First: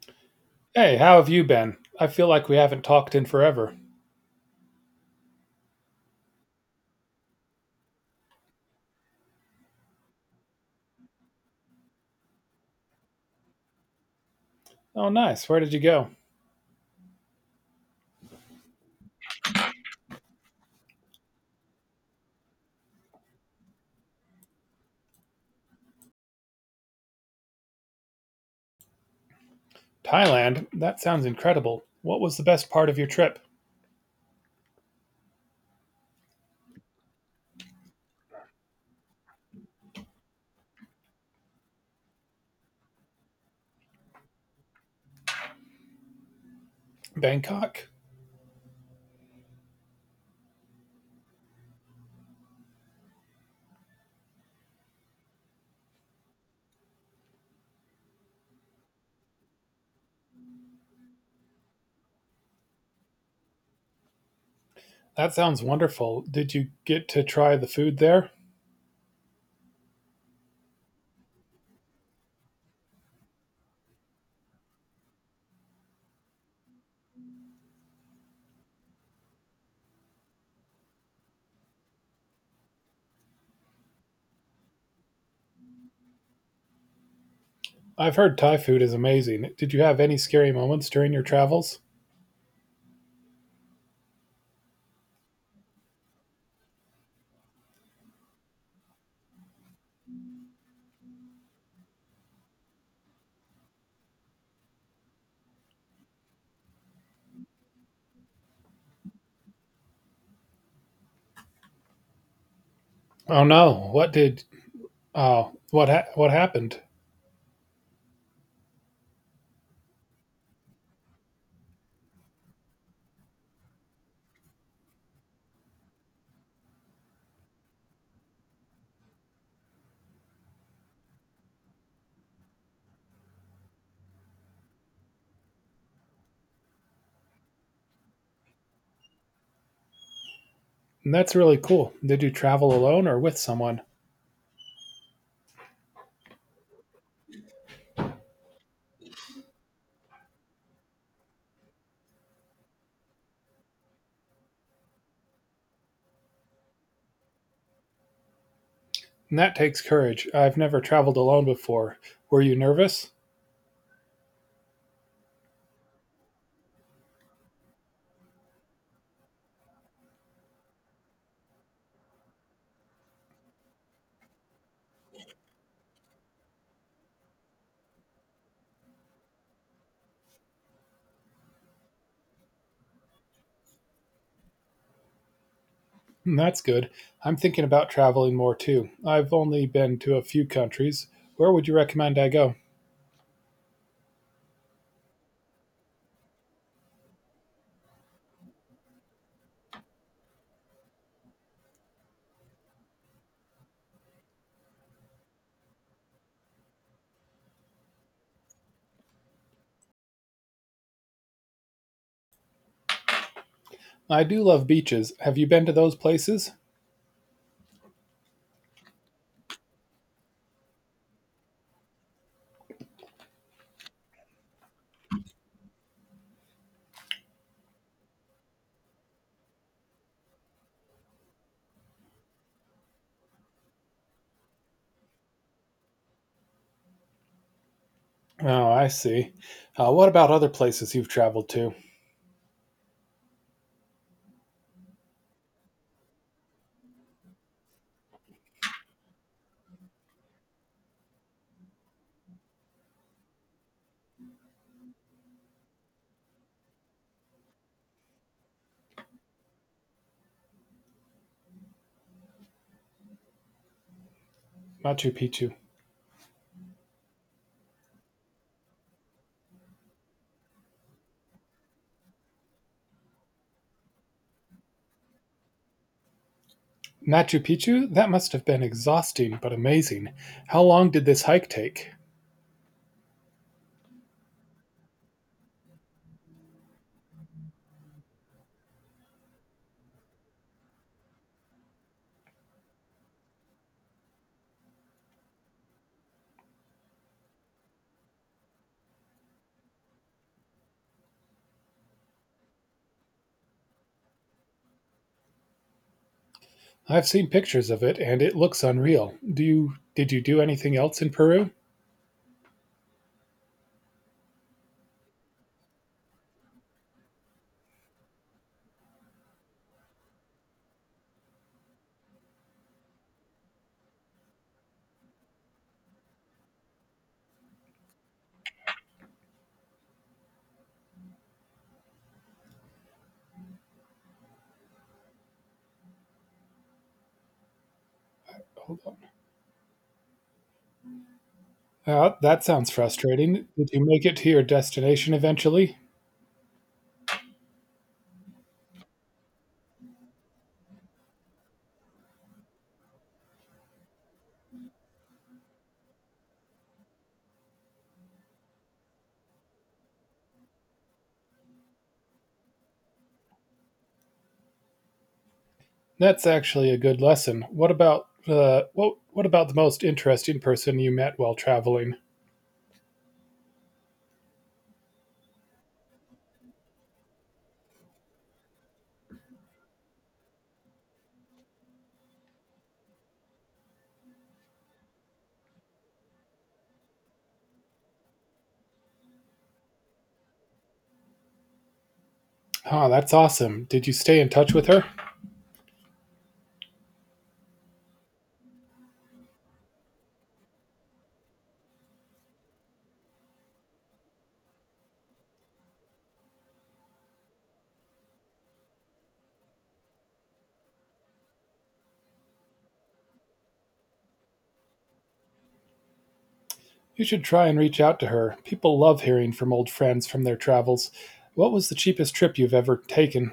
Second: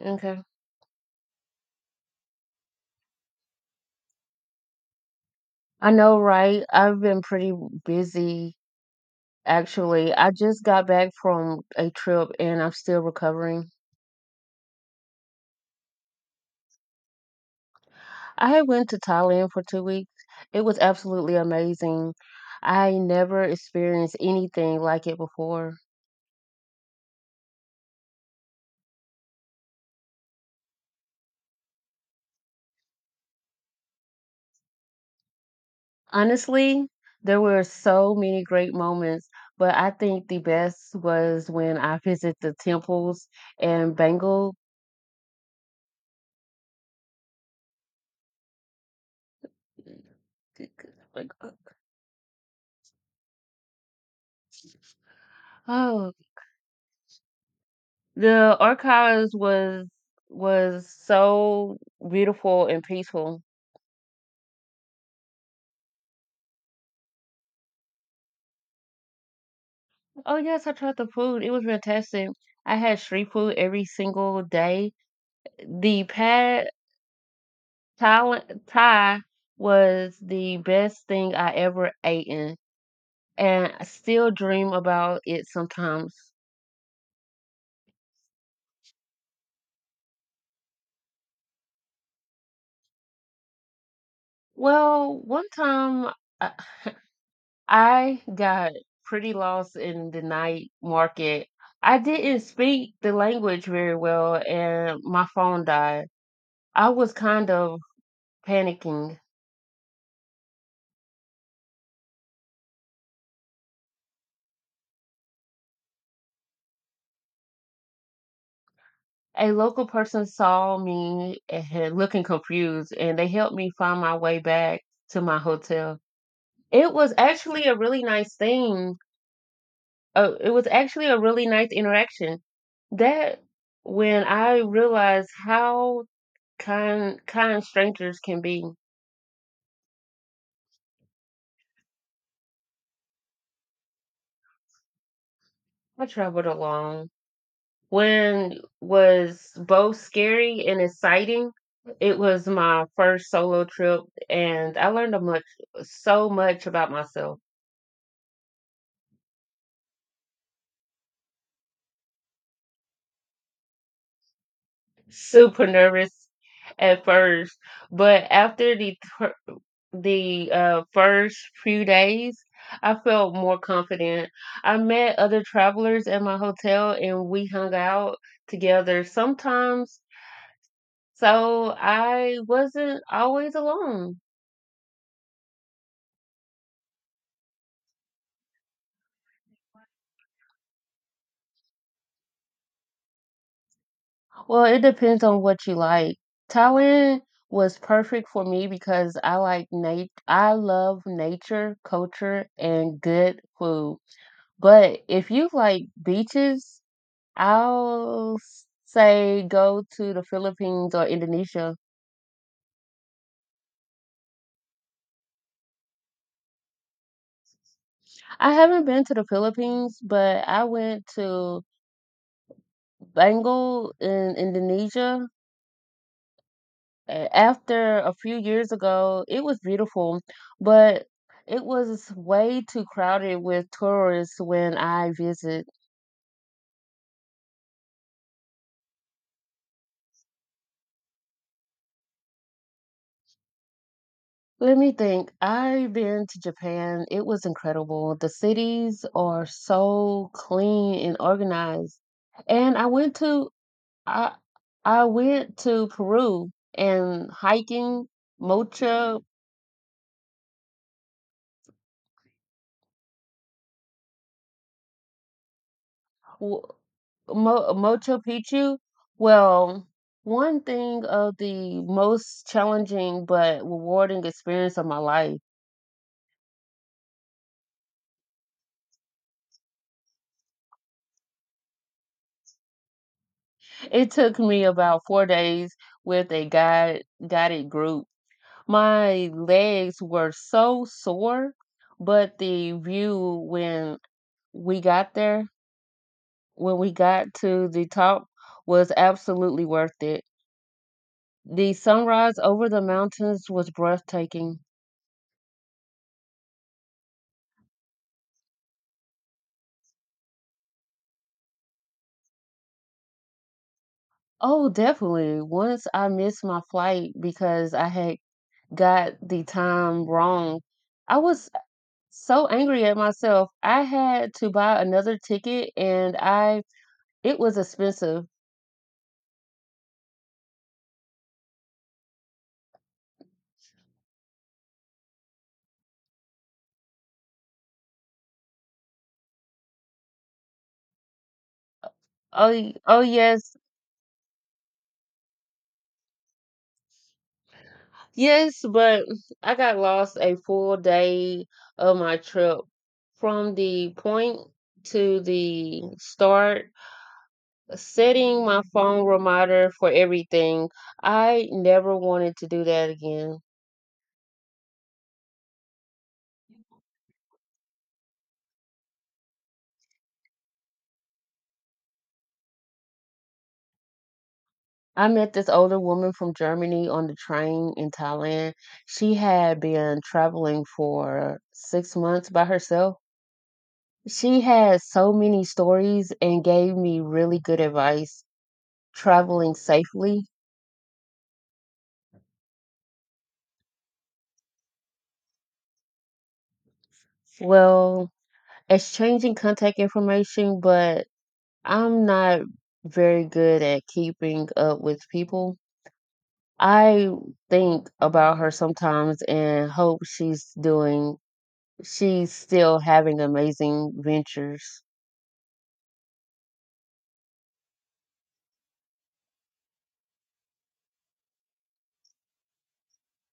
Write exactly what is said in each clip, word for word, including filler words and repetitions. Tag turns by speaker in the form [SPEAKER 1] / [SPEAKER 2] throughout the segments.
[SPEAKER 1] Okay.
[SPEAKER 2] Hey, how have you been? I feel like we haven't talked in forever.
[SPEAKER 1] I know, right? I've been pretty busy actually. I just got back from a trip and I'm still recovering.
[SPEAKER 2] Oh, nice. Where did you go?
[SPEAKER 1] I had went to Thailand for two weeks. It was absolutely amazing. I never experienced anything like it before.
[SPEAKER 2] Thailand? That sounds incredible. What was the best part of your trip?
[SPEAKER 1] Honestly, there were so many great moments, but I think the best was when I visited the temples in Bangkok.
[SPEAKER 2] Bangkok?
[SPEAKER 1] Oh, the archives was was so beautiful and peaceful.
[SPEAKER 2] That sounds wonderful. Did you get to try the food there?
[SPEAKER 1] Oh yes, I tried the food. It was fantastic. I had street food every single day. The pad thai, thai was the best thing I ever ate in, and I still dream about it sometimes.
[SPEAKER 2] I've heard Thai food is amazing. Did you have any scary moments during your travels?
[SPEAKER 1] Well, one time uh, I got pretty lost in the night market. I didn't speak the language very well, and my phone died. I was kind of panicking.
[SPEAKER 2] Oh no. What did Oh, what ha- What happened?
[SPEAKER 1] A local person saw me and looking confused, and they helped me find my way back to my hotel. It was actually a really nice thing. Uh, it was actually a really nice interaction. That when I realized how kind kind strangers can be.
[SPEAKER 2] That's really cool. Did you travel alone or with someone?
[SPEAKER 1] I traveled alone. When was both scary and exciting? It was my first solo trip, and I learned a much so much about myself.
[SPEAKER 2] That takes courage. I've never traveled alone before. Were you nervous?
[SPEAKER 1] Super nervous at first, but after the fir- the uh, first few days, I felt more confident. I met other travelers at my hotel, and we hung out together sometimes. So I wasn't always alone.
[SPEAKER 2] Hmm, that's good. I'm thinking about traveling more too. I've only been to a few countries. Where would you recommend I go?
[SPEAKER 1] Well, it depends on what you like. Thailand was perfect for me because I like nat- I love nature, culture, and good food. But if you like beaches, I'll s- say go to the Philippines or Indonesia.
[SPEAKER 2] I do love beaches. Have you been to those places?
[SPEAKER 1] I haven't been to the Philippines, but I went to Bangle in Indonesia a- after a few years ago. It was beautiful, but it was way too crowded with tourists when I visit.
[SPEAKER 2] Oh, I see. Uh, what about other places you've traveled to?
[SPEAKER 1] Let me think. I've been to Japan. It was incredible. The cities are so clean and organized. And I went to I I went to Peru and hiking Mocha.
[SPEAKER 2] Machu Picchu.
[SPEAKER 1] W Mo Machu Picchu? Well, one thing of the most challenging but rewarding experience of my life.
[SPEAKER 2] Machu Picchu? That must have been exhausting but amazing. How long did this hike take?
[SPEAKER 1] It took me about four days with a guide guided group. My legs were so sore, but the view when we got there, when we got to the top, was absolutely worth it. The sunrise over the mountains was breathtaking.
[SPEAKER 2] I've seen pictures of it and it looks unreal. Do you Did you do anything else in Peru?
[SPEAKER 1] Oh, definitely. Once I missed my flight because I had got the time wrong. I was so angry at myself. I had to buy another ticket and I it was expensive.
[SPEAKER 2] Hold on. Uh, that
[SPEAKER 1] Oh,
[SPEAKER 2] sounds
[SPEAKER 1] y- oh
[SPEAKER 2] frustrating.
[SPEAKER 1] yes.
[SPEAKER 2] Did you make it to your destination eventually?
[SPEAKER 1] Yes, but I got lost a full day of my trip from the point to the start, setting my phone reminder for everything. I never wanted to do that again.
[SPEAKER 2] That's actually a good lesson. What about the what what about the most interesting person you met while traveling?
[SPEAKER 1] I met this older woman from Germany on the train in Thailand. She had been traveling for six months by herself. She had so many stories and gave me really good advice traveling safely.
[SPEAKER 2] Ah, that's awesome. Did you stay in touch with her?
[SPEAKER 1] Well, exchanging contact information, but I'm not very good at keeping up with people. I think about her sometimes and hope she's doing she's still having amazing ventures.
[SPEAKER 2] You should try and reach out to her. People love hearing from old friends from their travels. What was the cheapest trip you've ever taken?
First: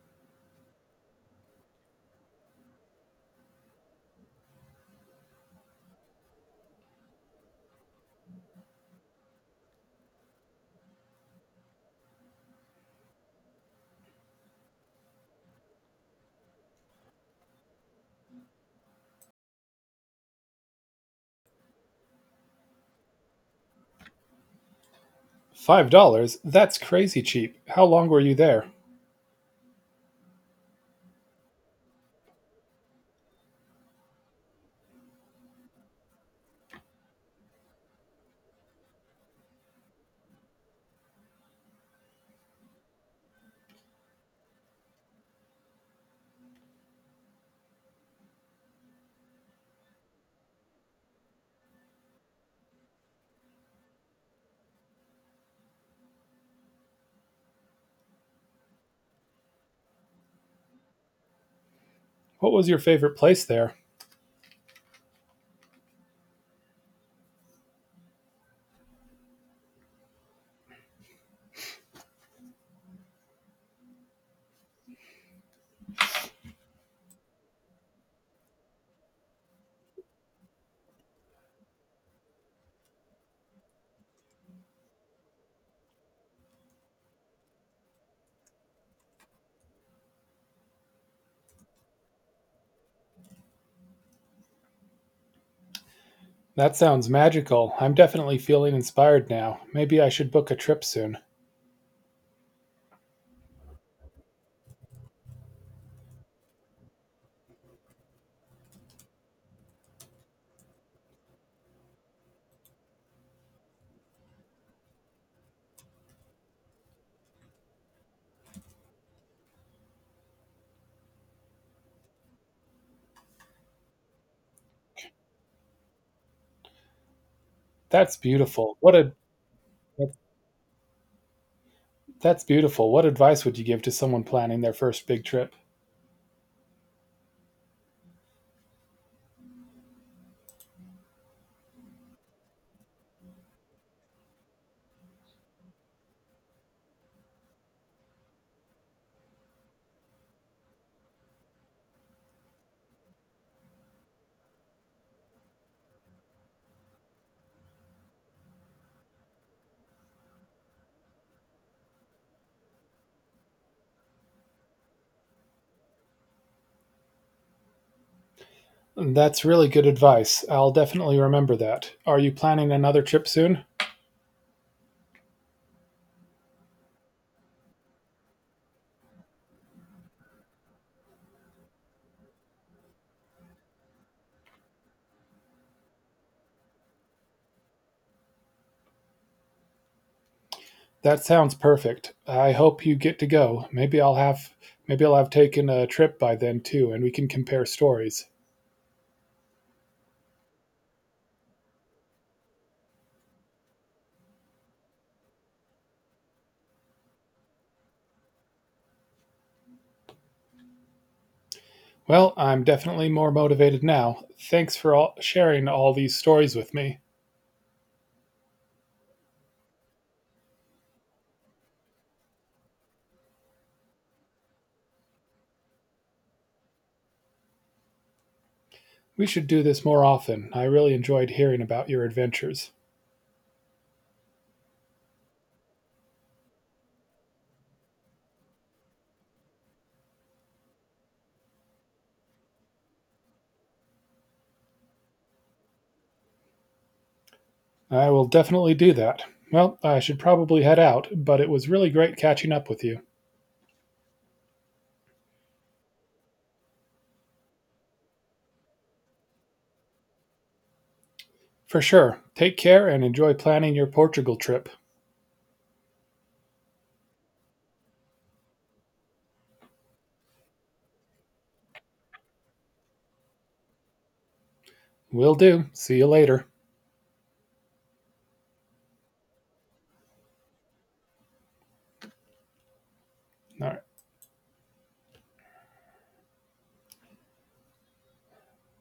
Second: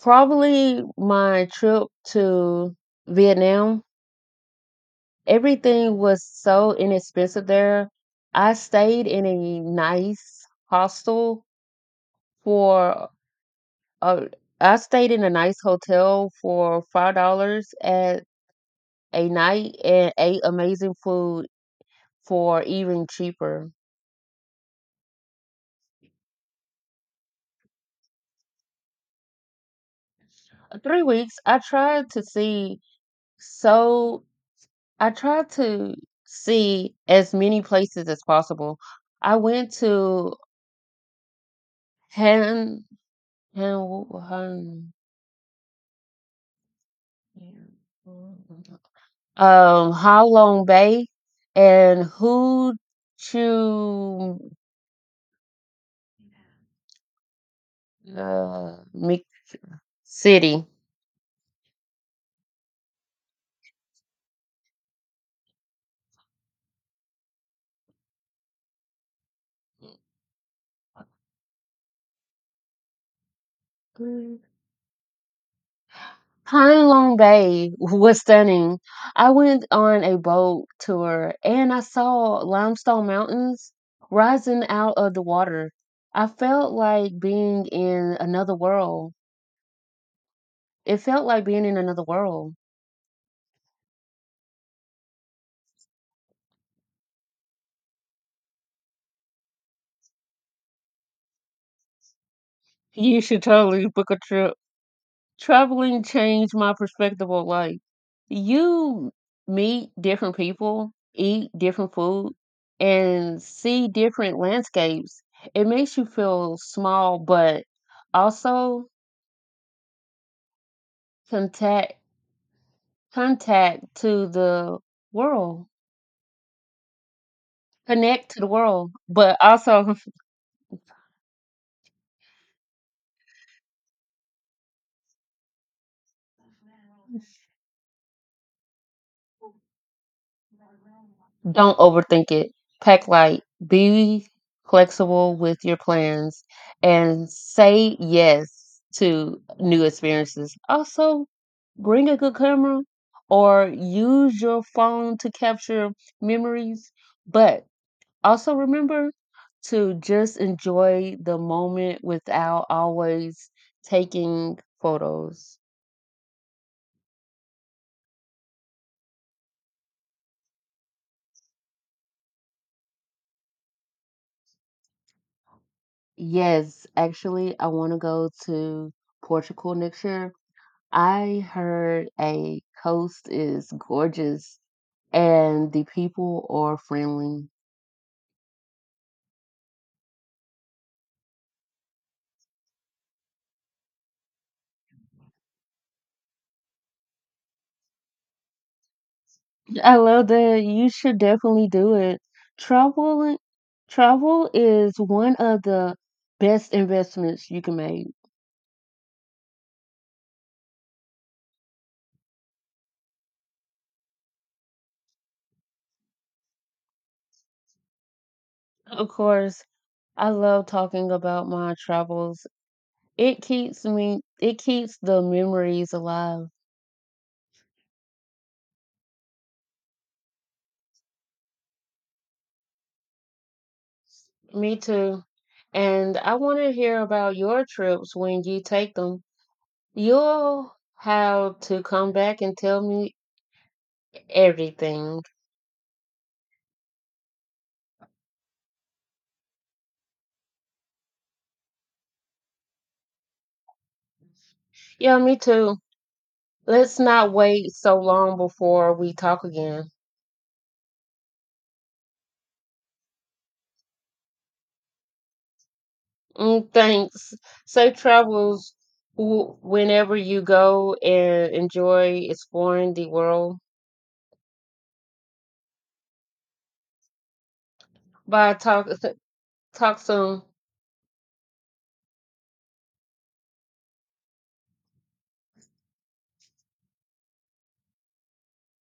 [SPEAKER 1] Probably my trip to Vietnam. Everything was so inexpensive there. I stayed in a nice hostel for uh, I stayed in a nice hotel for five dollars at a night and ate amazing food for even cheaper.
[SPEAKER 2] Five dollars? That's crazy cheap. How long were you there?
[SPEAKER 1] Three weeks. I tried to see so I tried to see as many places as possible. I went to Han Han Han um Ha Long Bay and Hoo Chu, uh, Mik City.
[SPEAKER 2] What was your favorite place there?
[SPEAKER 1] Pine Long Bay was stunning. I went on a boat tour and I saw limestone mountains rising out of the water. I felt like being in another world. It felt like being in another world.
[SPEAKER 2] That sounds magical. I'm definitely feeling inspired now. Maybe I should book a trip soon.
[SPEAKER 1] You should totally book a trip. Traveling changed my perspective on life. You meet different people, eat different food, and see different landscapes. It makes you feel small, but also contact contact to the world.
[SPEAKER 2] That's
[SPEAKER 1] Connect to the
[SPEAKER 2] beautiful.
[SPEAKER 1] world,
[SPEAKER 2] What a
[SPEAKER 1] but also
[SPEAKER 2] That's beautiful. What advice would you give to someone planning their first big trip?
[SPEAKER 1] don't overthink it. Pack light. Be flexible with your plans and say yes to new experiences. Also, bring a good camera or use your phone to capture memories, but also remember to just enjoy the moment without always taking photos.
[SPEAKER 2] That's really good advice. I'll definitely remember that. Are you planning another trip soon?
[SPEAKER 1] Yes, actually, I want to go to Portugal next year. I heard a coast is gorgeous and the people are friendly.
[SPEAKER 2] That sounds perfect. I hope you get to go. Maybe I'll have maybe I'll have taken a trip by then too and we can compare stories.
[SPEAKER 1] I love that. You should definitely do it. Travel, travel is one of the best investments you can make.
[SPEAKER 2] Well, I'm definitely more motivated now. Thanks for all, sharing all these stories with me.
[SPEAKER 1] Of course, I love talking about my travels. It keeps me, it keeps the memories alive.
[SPEAKER 2] We should do this more often. I really enjoyed hearing about your adventures.
[SPEAKER 1] Me too. And I want to hear about your trips when you take them. You'll have to come back and tell me everything.
[SPEAKER 2] I will definitely do that. Well, I should probably head out, but it was really great catching up with you.
[SPEAKER 1] Yeah, me too. Let's not wait so long before we talk again.
[SPEAKER 2] For sure. Take care and enjoy planning your Portugal trip.
[SPEAKER 1] Mm, thanks. Safe travels w- whenever you go and enjoy exploring the world.
[SPEAKER 2] Will do. See you later.
[SPEAKER 1] Bye. Talk, talk soon.
[SPEAKER 2] All right.